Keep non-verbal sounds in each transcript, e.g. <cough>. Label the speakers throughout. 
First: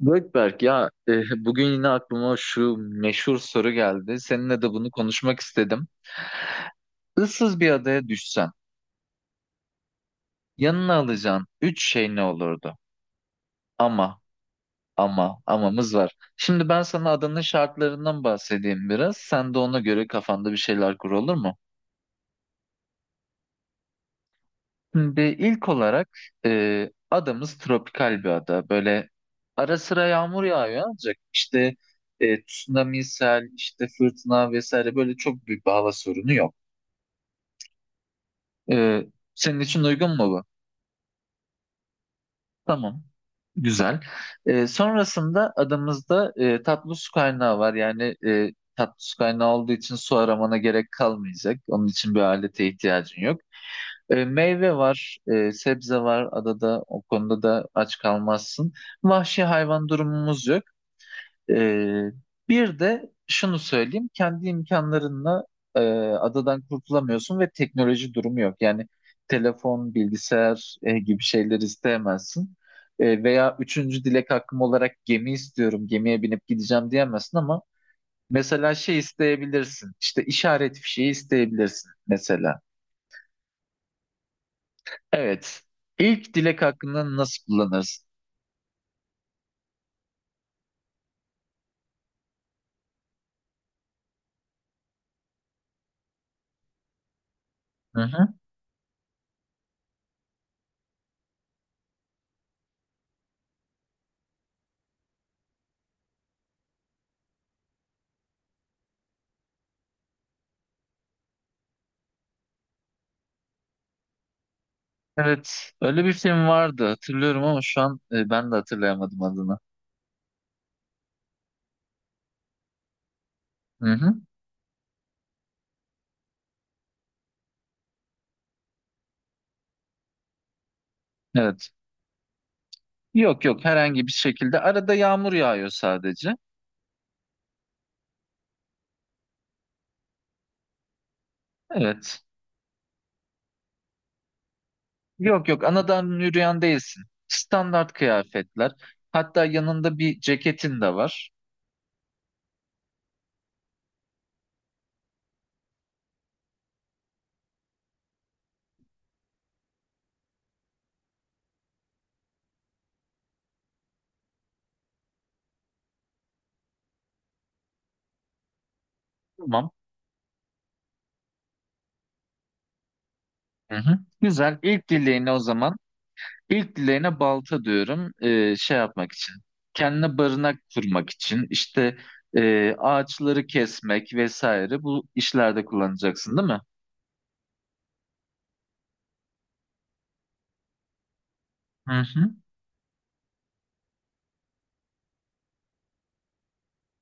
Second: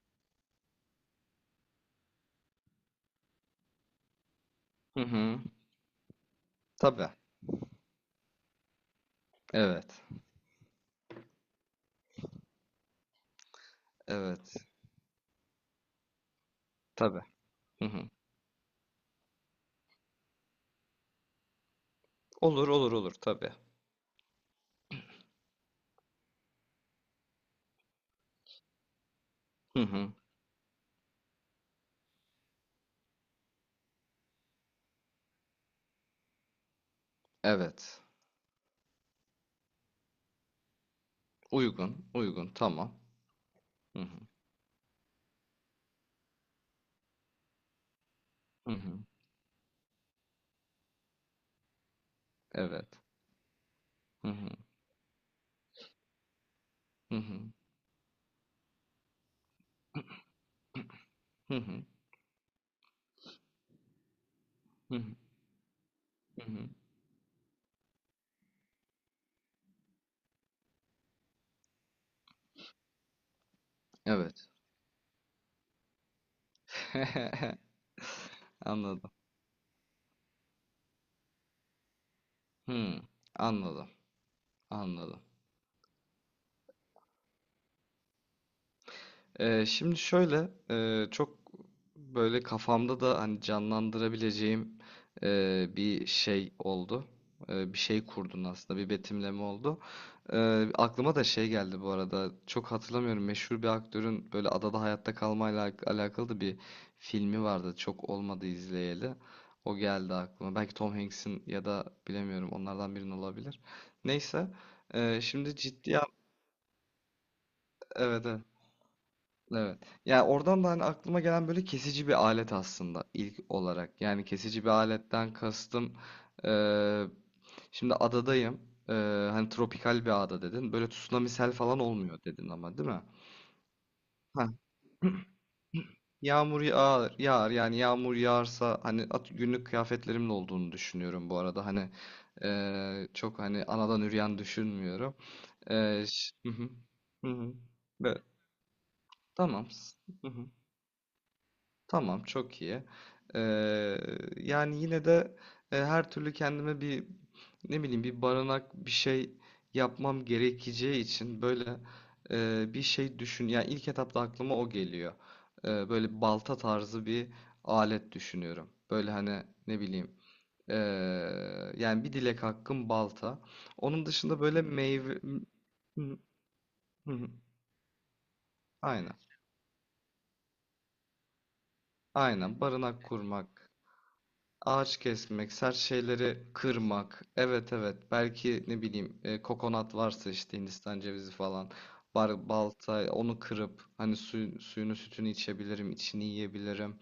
Speaker 1: Gökberk ya bugün yine aklıma şu meşhur soru geldi. Seninle de bunu
Speaker 2: Hı hı.
Speaker 1: konuşmak istedim.
Speaker 2: Tabii.
Speaker 1: Issız bir adaya düşsen
Speaker 2: Evet.
Speaker 1: yanına alacağın üç şey ne olurdu? Ama
Speaker 2: Evet.
Speaker 1: ama amamız var. Şimdi ben sana
Speaker 2: Tabii.
Speaker 1: adanın
Speaker 2: Hı hı.
Speaker 1: şartlarından bahsedeyim biraz. Sen de ona göre kafanda bir şeyler kur, olur mu?
Speaker 2: Olur olur olur tabii.
Speaker 1: Şimdi ilk olarak adamız tropikal bir ada. Böyle ara
Speaker 2: Hı
Speaker 1: sıra
Speaker 2: hı.
Speaker 1: yağmur yağıyor ancak işte tsunami, sel, işte fırtına vesaire böyle çok büyük bir hava sorunu yok.
Speaker 2: Evet.
Speaker 1: Ee, senin için uygun mu bu?
Speaker 2: Uygun. Uygun. Tamam.
Speaker 1: Tamam.
Speaker 2: Hı
Speaker 1: Güzel.
Speaker 2: hı.
Speaker 1: Sonrasında adamızda tatlı su kaynağı var. Yani
Speaker 2: Hı
Speaker 1: tatlı
Speaker 2: hı.
Speaker 1: su kaynağı olduğu için su aramana gerek kalmayacak. Onun için bir alete
Speaker 2: Evet.
Speaker 1: ihtiyacın yok.
Speaker 2: Hı hı.
Speaker 1: Meyve var, sebze var adada. O
Speaker 2: Hı hı.
Speaker 1: konuda da aç kalmazsın. Vahşi hayvan durumumuz yok.
Speaker 2: Hı hı.
Speaker 1: Ee, bir de şunu söyleyeyim, kendi
Speaker 2: Hı hı.
Speaker 1: imkanlarınla e,
Speaker 2: Hı
Speaker 1: adadan
Speaker 2: hı.
Speaker 1: kurtulamıyorsun ve teknoloji durumu yok. Yani telefon, bilgisayar gibi şeyler isteyemezsin. Veya üçüncü dilek
Speaker 2: Evet.
Speaker 1: hakkım olarak gemi istiyorum, gemiye binip gideceğim diyemezsin
Speaker 2: <laughs>
Speaker 1: ama mesela şey
Speaker 2: Anladım.
Speaker 1: isteyebilirsin, işte işaret fişeği isteyebilirsin mesela.
Speaker 2: Hı. Anladım. Anladım.
Speaker 1: Evet, ilk dilek hakkını nasıl kullanırsın?
Speaker 2: Şimdi şöyle çok böyle kafamda da hani canlandırabileceğim bir şey oldu. Bir
Speaker 1: Hı
Speaker 2: şey
Speaker 1: hı.
Speaker 2: kurdun aslında, bir betimleme oldu. E, aklıma da şey geldi bu arada, çok hatırlamıyorum, meşhur bir aktörün böyle adada hayatta kalmayla alakalı da bir filmi vardı. Çok olmadı izleyeli. O geldi aklıma. Belki Tom Hanks'in ya da bilemiyorum, onlardan birinin olabilir. Neyse, şimdi
Speaker 1: Evet,
Speaker 2: ciddi.
Speaker 1: öyle bir film vardı, hatırlıyorum ama şu an
Speaker 2: Evet, evet.
Speaker 1: ben de hatırlayamadım adını.
Speaker 2: Evet. Yani oradan da hani aklıma gelen böyle kesici bir alet aslında ilk
Speaker 1: Hı
Speaker 2: olarak.
Speaker 1: hı.
Speaker 2: Yani kesici bir aletten kastım, eee, şimdi adadayım. Eee, hani tropikal bir ada dedin. Böyle tsunami, sel
Speaker 1: Evet.
Speaker 2: falan olmuyor dedin ama, değil mi?
Speaker 1: Yok yok, herhangi bir
Speaker 2: Ha,
Speaker 1: şekilde. Arada yağmur yağıyor sadece.
Speaker 2: yağmur yağar, yağar. Yani yağmur yağarsa hani günlük kıyafetlerimin olduğunu düşünüyorum bu arada. Hani
Speaker 1: Evet.
Speaker 2: çok hani anadan üreyen düşünmüyorum.
Speaker 1: Yok yok,
Speaker 2: Eee,
Speaker 1: anadan
Speaker 2: ş- hı
Speaker 1: yürüyen
Speaker 2: hı.
Speaker 1: değilsin.
Speaker 2: Hı hı.
Speaker 1: Standart
Speaker 2: Ve-
Speaker 1: kıyafetler. Hatta
Speaker 2: Tamam. s-
Speaker 1: yanında bir
Speaker 2: hı hı.
Speaker 1: ceketin de var.
Speaker 2: Tamam, çok iyi. Eee, yani yine de, her türlü kendime bir, ne bileyim, bir barınak bir şey yapmam gerekeceği için böyle, bir şey düşün. Yani ilk etapta aklıma o geliyor. Böyle balta tarzı bir alet düşünüyorum. Böyle hani,
Speaker 1: Tamam.
Speaker 2: ne bileyim, eee, yani bir dilek hakkım balta.
Speaker 1: Hı hı.
Speaker 2: Onun dışında
Speaker 1: Güzel.
Speaker 2: böyle
Speaker 1: İlk
Speaker 2: meyve.
Speaker 1: dileğine o zaman.
Speaker 2: Hı,
Speaker 1: İlk
Speaker 2: hı,
Speaker 1: dileğine
Speaker 2: hı.
Speaker 1: balta diyorum. Şey yapmak
Speaker 2: Aynen
Speaker 1: için. Kendine barınak kurmak için. İşte
Speaker 2: aynen, barınak
Speaker 1: ağaçları
Speaker 2: kurmak.
Speaker 1: kesmek vesaire.
Speaker 2: Ağaç
Speaker 1: Bu
Speaker 2: kesmek,
Speaker 1: işlerde
Speaker 2: sert
Speaker 1: kullanacaksın
Speaker 2: şeyleri
Speaker 1: değil mi?
Speaker 2: kırmak. Evet, evet. Belki, ne bileyim, kokonat varsa, işte Hindistan cevizi falan.
Speaker 1: Hı hı.
Speaker 2: Balta onu kırıp hani suyunu, sütünü içebilirim, içini yiyebilirim.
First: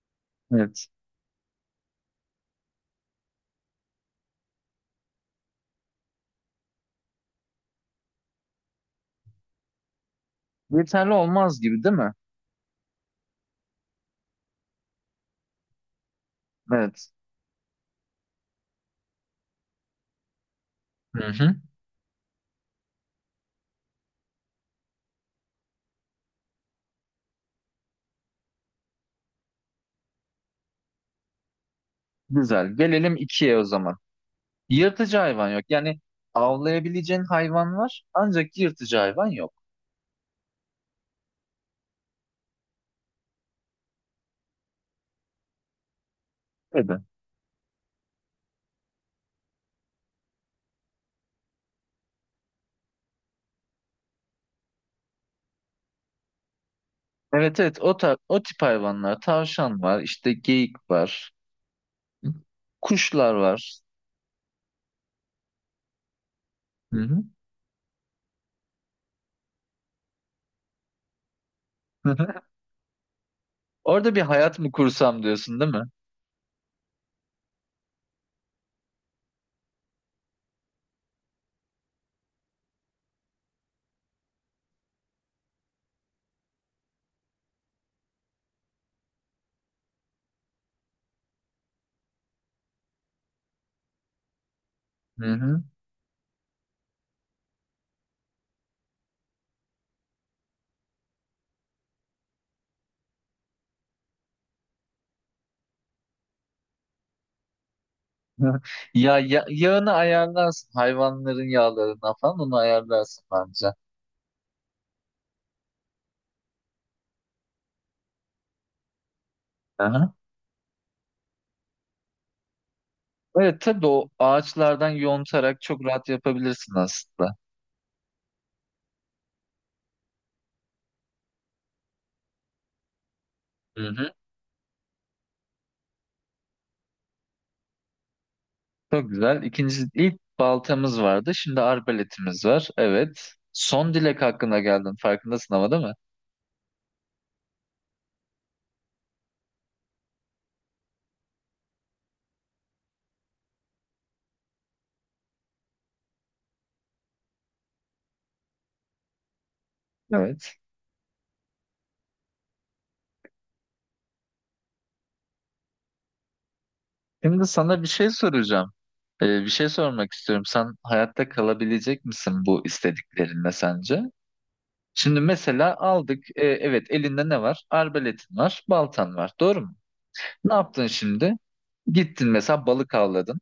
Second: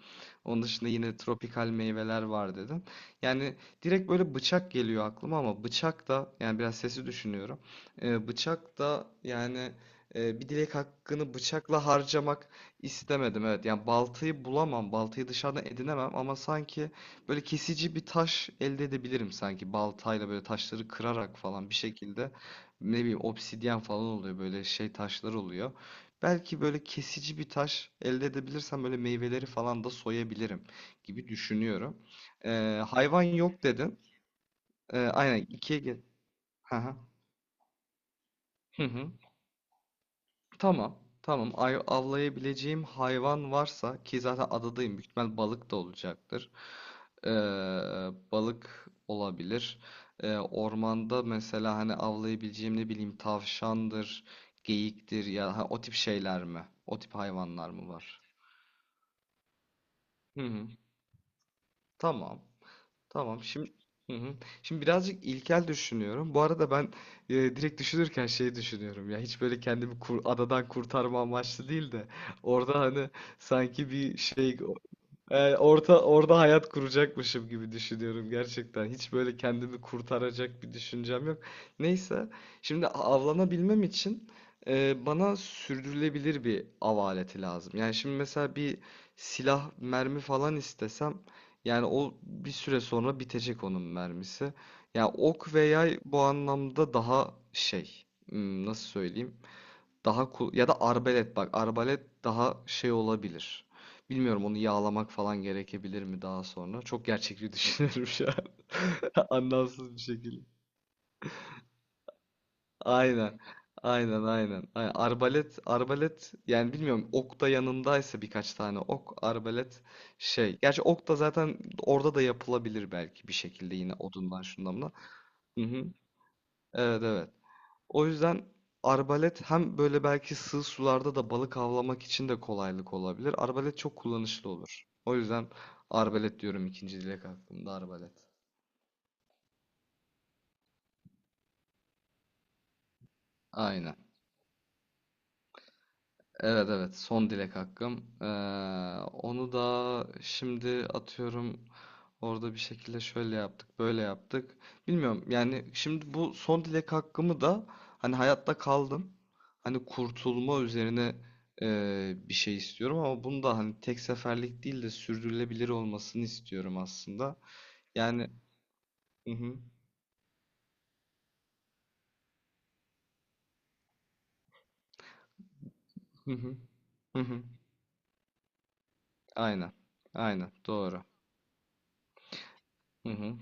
Speaker 2: Onun
Speaker 1: Evet.
Speaker 2: dışında yine tropikal meyveler var dedin. Yani direkt böyle bıçak geliyor aklıma ama bıçak da, yani biraz sesi düşünüyorum. Bıçak da yani, bir dilek
Speaker 1: Yeterli
Speaker 2: hakkını
Speaker 1: olmaz gibi
Speaker 2: bıçakla
Speaker 1: değil mi?
Speaker 2: harcamak istemedim. Evet, yani baltayı bulamam, baltayı dışarıdan edinemem ama sanki
Speaker 1: Evet.
Speaker 2: böyle kesici bir taş elde edebilirim sanki. Baltayla böyle taşları
Speaker 1: Hı
Speaker 2: kırarak
Speaker 1: hı.
Speaker 2: falan, bir şekilde, ne bileyim, obsidyen falan oluyor, böyle şey taşlar oluyor. Belki böyle kesici bir taş elde edebilirsem böyle meyveleri falan da soyabilirim gibi düşünüyorum.
Speaker 1: Güzel.
Speaker 2: Ee,
Speaker 1: Gelelim
Speaker 2: hayvan
Speaker 1: ikiye
Speaker 2: yok
Speaker 1: o zaman.
Speaker 2: dedin. Ee,
Speaker 1: Yırtıcı
Speaker 2: aynen
Speaker 1: hayvan yok.
Speaker 2: ikiye gel.
Speaker 1: Yani
Speaker 2: Hı hı.
Speaker 1: avlayabileceğin hayvan var ancak
Speaker 2: Hı
Speaker 1: yırtıcı
Speaker 2: hı.
Speaker 1: hayvan yok.
Speaker 2: Tamam. Tamam. Avlayabileceğim hayvan varsa, ki zaten adadayım, büyük ihtimal balık da olacaktır.
Speaker 1: Evet.
Speaker 2: Ee, balık olabilir. Ormanda mesela hani avlayabileceğim, ne bileyim, tavşandır, geyiktir ya ha, o tip şeyler mi? O tip
Speaker 1: Evet
Speaker 2: hayvanlar
Speaker 1: evet,
Speaker 2: mı var?
Speaker 1: o tip hayvanlar. Tavşan var, işte
Speaker 2: Hı hı.
Speaker 1: geyik var,
Speaker 2: Tamam.
Speaker 1: kuşlar
Speaker 2: Tamam. Şimdi.
Speaker 1: var.
Speaker 2: Hı hı. Şimdi birazcık ilkel düşünüyorum. Bu arada ben,
Speaker 1: Hı
Speaker 2: direkt düşünürken şey düşünüyorum ya, hiç böyle kendimi adadan kurtarma amaçlı değil de
Speaker 1: hı. <laughs>
Speaker 2: orada hani sanki
Speaker 1: Orada
Speaker 2: bir
Speaker 1: bir
Speaker 2: şey.
Speaker 1: hayat mı kursam
Speaker 2: Yani
Speaker 1: diyorsun değil mi?
Speaker 2: orada hayat kuracakmışım gibi düşünüyorum gerçekten. Hiç böyle kendimi kurtaracak bir düşüncem yok. Neyse, şimdi avlanabilmem için, bana sürdürülebilir bir av aleti lazım. Yani şimdi mesela bir silah, mermi falan istesem, yani o bir süre sonra bitecek onun mermisi. Yani
Speaker 1: Hı
Speaker 2: ok ve
Speaker 1: hı.
Speaker 2: yay bu anlamda daha şey, nasıl söyleyeyim? Daha ya da arbalet, bak arbalet daha şey olabilir. Bilmiyorum, onu yağlamak falan gerekebilir mi daha sonra. Çok gerçekçi <laughs> düşünüyorum şu an.
Speaker 1: <laughs> Ya,
Speaker 2: <laughs>
Speaker 1: ya yağını
Speaker 2: Anlamsız bir şekilde.
Speaker 1: ayarlarsın. Hayvanların yağlarına falan onu ayarlarsın
Speaker 2: Aynen.
Speaker 1: bence.
Speaker 2: Aynen aynen. Aynen. Arbalet arbalet, yani bilmiyorum, ok da yanındaysa birkaç tane ok, arbalet
Speaker 1: Aha.
Speaker 2: şey. Gerçi ok da zaten orada da yapılabilir belki, bir
Speaker 1: Evet
Speaker 2: şekilde
Speaker 1: tabii,
Speaker 2: yine,
Speaker 1: o
Speaker 2: odundan şundan
Speaker 1: ağaçlardan
Speaker 2: bundan.
Speaker 1: yontarak
Speaker 2: Hı
Speaker 1: çok
Speaker 2: hı.
Speaker 1: rahat yapabilirsin
Speaker 2: Evet evet.
Speaker 1: aslında.
Speaker 2: O yüzden arbalet, hem böyle belki sığ sularda da balık avlamak için de kolaylık olabilir. Arbalet
Speaker 1: Hı
Speaker 2: çok
Speaker 1: hı.
Speaker 2: kullanışlı olur. O yüzden arbalet diyorum, ikinci dilek aklımda arbalet.
Speaker 1: Çok güzel. İkinci, ilk baltamız vardı. Şimdi arbaletimiz var. Evet. Son
Speaker 2: Aynen.
Speaker 1: dilek hakkında geldin. Farkındasın ama değil mi?
Speaker 2: Evet, evet, son dilek hakkım. Onu da şimdi atıyorum, orada bir şekilde şöyle yaptık böyle yaptık. Bilmiyorum, yani şimdi bu son dilek hakkımı da hani hayatta kaldım. Hani
Speaker 1: Evet.
Speaker 2: kurtulma üzerine, bir şey istiyorum ama bunu da hani tek seferlik değil de sürdürülebilir olmasını istiyorum aslında.
Speaker 1: Şimdi sana bir şey
Speaker 2: Yani.
Speaker 1: soracağım.
Speaker 2: Hı
Speaker 1: Bir
Speaker 2: hı.
Speaker 1: şey sormak istiyorum. Sen hayatta kalabilecek misin bu istediklerinle sence? Şimdi mesela aldık.
Speaker 2: Hı hı.
Speaker 1: Evet,
Speaker 2: Hı
Speaker 1: elinde ne
Speaker 2: hı.
Speaker 1: var? Arbaletin var, baltan var. Doğru
Speaker 2: Aynen,
Speaker 1: mu?
Speaker 2: aynen
Speaker 1: Ne yaptın
Speaker 2: doğru.
Speaker 1: şimdi? Gittin mesela balık
Speaker 2: Hı hı.
Speaker 1: avladın.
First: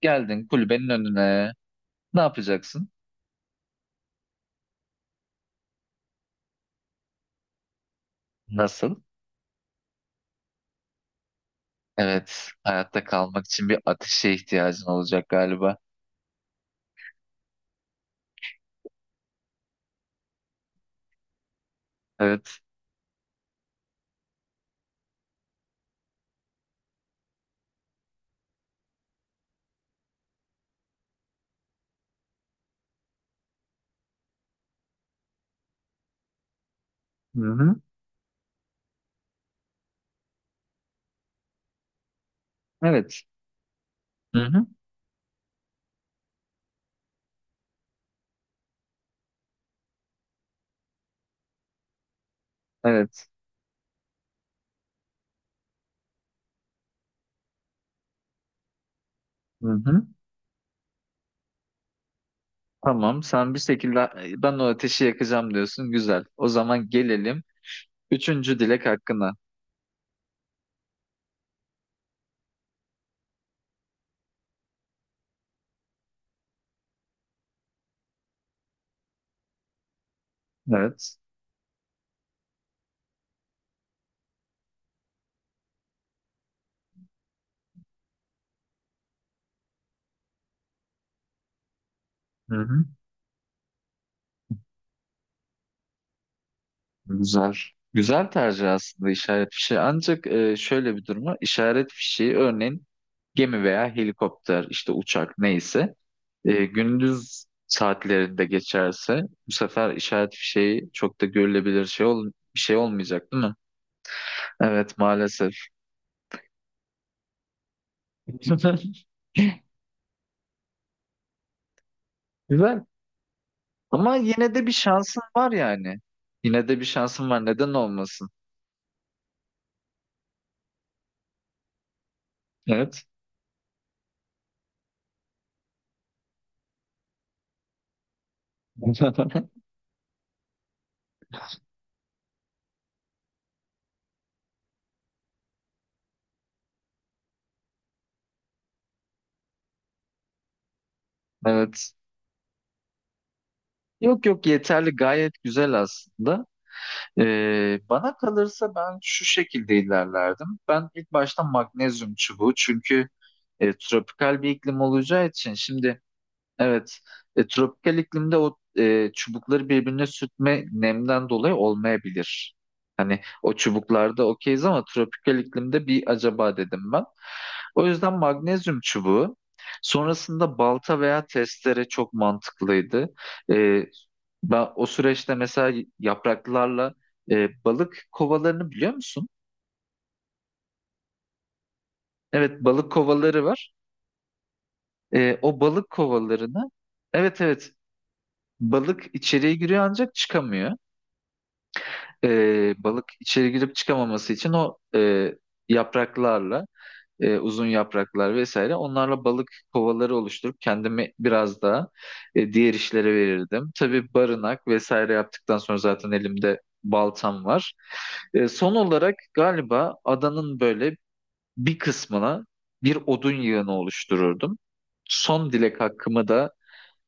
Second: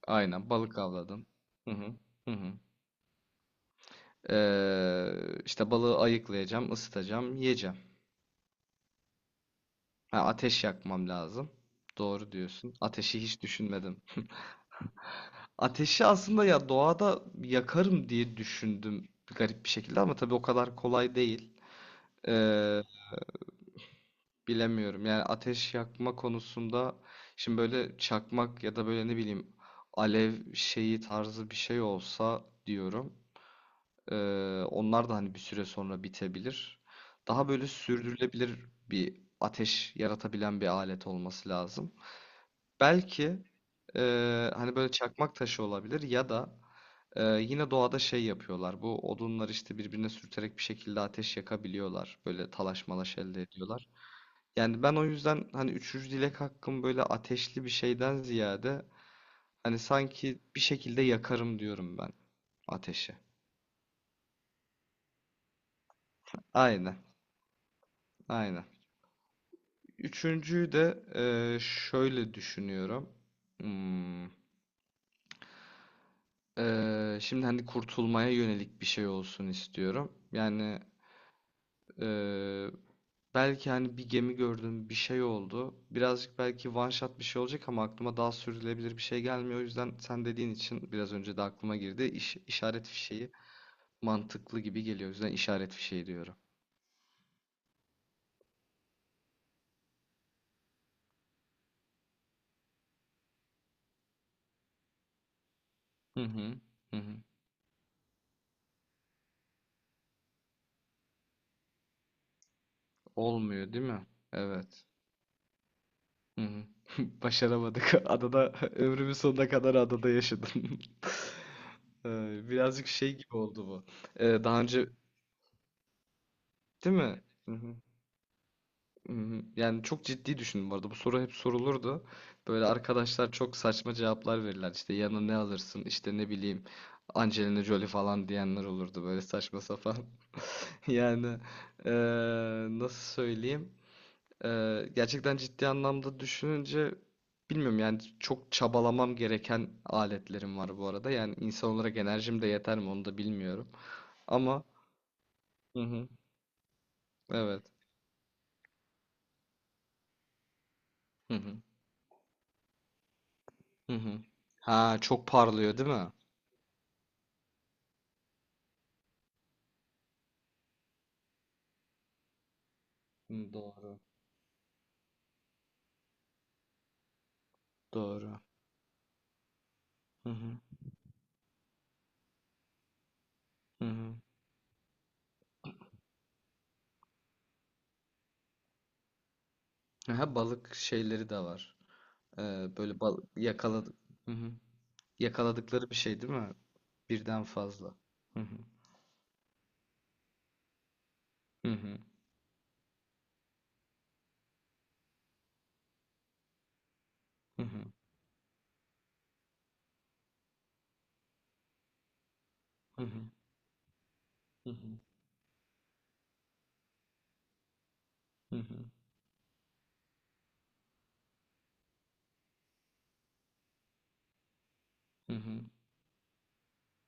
Speaker 1: Geldin
Speaker 2: Aynen, balık
Speaker 1: kulübenin
Speaker 2: avladım.
Speaker 1: önüne.
Speaker 2: Hı hı.
Speaker 1: Ne
Speaker 2: Hı hı.
Speaker 1: yapacaksın?
Speaker 2: Ee, işte balığı ayıklayacağım, ısıtacağım, yiyeceğim.
Speaker 1: Nasıl?
Speaker 2: Ha, ateş yakmam lazım. Doğru
Speaker 1: Evet,
Speaker 2: diyorsun.
Speaker 1: hayatta
Speaker 2: Ateşi hiç
Speaker 1: kalmak için bir
Speaker 2: düşünmedim.
Speaker 1: ateşe ihtiyacın olacak galiba.
Speaker 2: Ateşi aslında ya doğada yakarım diye düşündüm, garip bir şekilde, ama tabii o kadar kolay değil.
Speaker 1: Evet.
Speaker 2: Ee, bilemiyorum. Yani ateş yakma konusunda şimdi böyle çakmak ya da böyle, ne bileyim, alev şeyi tarzı bir şey olsa diyorum. Ee, onlar da hani bir süre sonra bitebilir. Daha böyle
Speaker 1: Hı-hı.
Speaker 2: sürdürülebilir bir ateş yaratabilen bir alet olması lazım.
Speaker 1: Evet.
Speaker 2: Belki, e,
Speaker 1: Hı-hı.
Speaker 2: hani böyle çakmak taşı olabilir ya da, yine doğada şey yapıyorlar. Bu odunlar işte birbirine sürterek bir şekilde ateş yakabiliyorlar. Böyle talaş malaş
Speaker 1: Evet.
Speaker 2: elde ediyorlar. Yani ben o yüzden hani üçüncü dilek hakkım böyle ateşli bir şeyden ziyade hani
Speaker 1: Hı-hı.
Speaker 2: sanki bir şekilde yakarım diyorum ben ateşi.
Speaker 1: Tamam, sen bir şekilde ben o ateşi yakacağım diyorsun. Güzel. O zaman
Speaker 2: Aynen,
Speaker 1: gelelim üçüncü
Speaker 2: aynen.
Speaker 1: dilek hakkına.
Speaker 2: Üçüncüyü de şöyle düşünüyorum. Hmm, şimdi hani kurtulmaya yönelik bir şey olsun istiyorum. Yani
Speaker 1: Evet.
Speaker 2: eee, belki hani bir gemi gördüm, bir şey oldu. Birazcık belki one shot bir şey olacak ama aklıma daha sürdürülebilir bir şey gelmiyor. O yüzden sen dediğin için biraz önce de aklıma girdi.
Speaker 1: Hı-hı.
Speaker 2: İşaret fişeği mantıklı gibi geliyor. O yüzden işaret fişeği diyorum.
Speaker 1: Güzel. Güzel tercih aslında işaret fişeği. Ancak şöyle bir durum var. İşaret fişeği örneğin gemi veya helikopter, işte uçak neyse.
Speaker 2: Hı hı. Hı hı.
Speaker 1: Gündüz saatlerinde geçerse bu sefer işaret fişeği çok da görülebilir şey ol bir şey olmayacak değil mi?
Speaker 2: Olmuyor değil mi? Evet.
Speaker 1: Evet maalesef.
Speaker 2: Hı hı. <laughs> Başaramadık. Adada <laughs>
Speaker 1: <laughs>
Speaker 2: ömrümün sonuna kadar adada yaşadım. <laughs>
Speaker 1: Güzel.
Speaker 2: Birazcık şey gibi oldu bu.
Speaker 1: Ama yine
Speaker 2: Daha
Speaker 1: de bir
Speaker 2: önce,
Speaker 1: şansın var yani. Yine de bir
Speaker 2: değil mi?
Speaker 1: şansın var.
Speaker 2: Hı
Speaker 1: Neden
Speaker 2: hı.
Speaker 1: olmasın?
Speaker 2: Hı hı. Yani çok ciddi düşündüm bu arada. Bu soru hep sorulurdu. Böyle
Speaker 1: Evet.
Speaker 2: arkadaşlar çok saçma cevaplar verirler. İşte yanına ne alırsın? İşte, ne bileyim, Angelina Jolie falan diyenler olurdu. Böyle
Speaker 1: <laughs>
Speaker 2: saçma sapan. <laughs> Yani, ee, nasıl söyleyeyim? Gerçekten ciddi anlamda düşününce, bilmiyorum yani, çok çabalamam gereken aletlerim var bu arada. Yani insan
Speaker 1: Evet.
Speaker 2: olarak enerjim de yeter mi, onu da bilmiyorum.
Speaker 1: Yok yok,
Speaker 2: Ama
Speaker 1: yeterli, gayet güzel
Speaker 2: hı hı,
Speaker 1: aslında.
Speaker 2: evet.
Speaker 1: Bana kalırsa ben şu şekilde ilerlerdim. Ben ilk
Speaker 2: Hı
Speaker 1: başta
Speaker 2: hı,
Speaker 1: magnezyum çubuğu, çünkü
Speaker 2: hı hı.
Speaker 1: tropikal bir iklim
Speaker 2: Ha çok
Speaker 1: olacağı için
Speaker 2: parlıyor değil
Speaker 1: şimdi
Speaker 2: mi?
Speaker 1: evet. Tropikal iklimde o çubukları birbirine sürtme nemden dolayı olmayabilir. Hani o
Speaker 2: Hı, doğru.
Speaker 1: çubuklarda okeyiz ama tropikal iklimde bir acaba dedim ben. O yüzden
Speaker 2: Doğru.
Speaker 1: magnezyum çubuğu.
Speaker 2: Hı
Speaker 1: Sonrasında
Speaker 2: hı,
Speaker 1: balta veya testere çok mantıklıydı.
Speaker 2: hı
Speaker 1: E,
Speaker 2: hı.
Speaker 1: ben o süreçte mesela yapraklarla balık kovalarını biliyor musun?
Speaker 2: Aha, balık şeyleri de var. Ee,
Speaker 1: Evet, balık
Speaker 2: böyle bal
Speaker 1: kovaları var.
Speaker 2: yakaladık, hı hı.
Speaker 1: O
Speaker 2: Yakaladıkları
Speaker 1: balık
Speaker 2: bir şey, değil mi?
Speaker 1: kovalarını, evet
Speaker 2: Birden
Speaker 1: evet,
Speaker 2: fazla. Hı hı,
Speaker 1: balık içeriye giriyor ancak çıkamıyor.
Speaker 2: hı hı,
Speaker 1: Balık içeri girip çıkamaması için o yapraklarla
Speaker 2: hı
Speaker 1: uzun
Speaker 2: hı,
Speaker 1: yapraklar vesaire, onlarla balık kovaları oluşturup kendimi biraz daha diğer
Speaker 2: hı
Speaker 1: işlere
Speaker 2: hı,
Speaker 1: verirdim. Tabii barınak
Speaker 2: hı hı,
Speaker 1: vesaire yaptıktan sonra zaten elimde baltam var.
Speaker 2: hı
Speaker 1: Son
Speaker 2: hı,
Speaker 1: olarak galiba adanın böyle bir kısmına bir odun yığını oluştururdum.
Speaker 2: hı
Speaker 1: Son
Speaker 2: hı,
Speaker 1: dilek hakkımı da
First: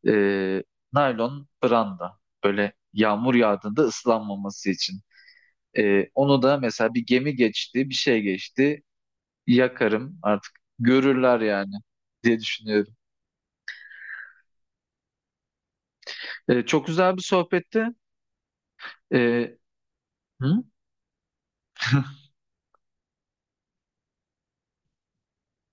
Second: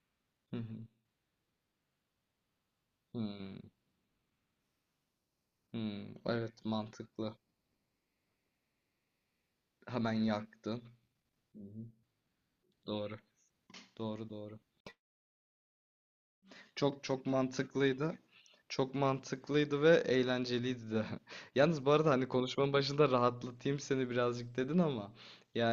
Speaker 1: e,
Speaker 2: hı hı.
Speaker 1: naylon branda, böyle yağmur
Speaker 2: Hmm,
Speaker 1: yağdığında ıslanmaması için.
Speaker 2: hmm.
Speaker 1: Onu da
Speaker 2: Evet,
Speaker 1: mesela bir gemi
Speaker 2: mantıklı.
Speaker 1: geçti, bir şey geçti,
Speaker 2: Hemen
Speaker 1: yakarım artık,
Speaker 2: yaktın.
Speaker 1: görürler
Speaker 2: Hı
Speaker 1: yani
Speaker 2: hı.
Speaker 1: diye düşünüyorum.
Speaker 2: Doğru. Doğru doğru.
Speaker 1: Çok
Speaker 2: Çok
Speaker 1: güzel bir
Speaker 2: çok
Speaker 1: sohbetti.
Speaker 2: mantıklıydı. Çok
Speaker 1: Ee,
Speaker 2: mantıklıydı ve
Speaker 1: hı?
Speaker 2: eğlenceliydi de. <laughs> Yalnız bu arada hani konuşmanın başında rahatlatayım seni birazcık dedin ama yani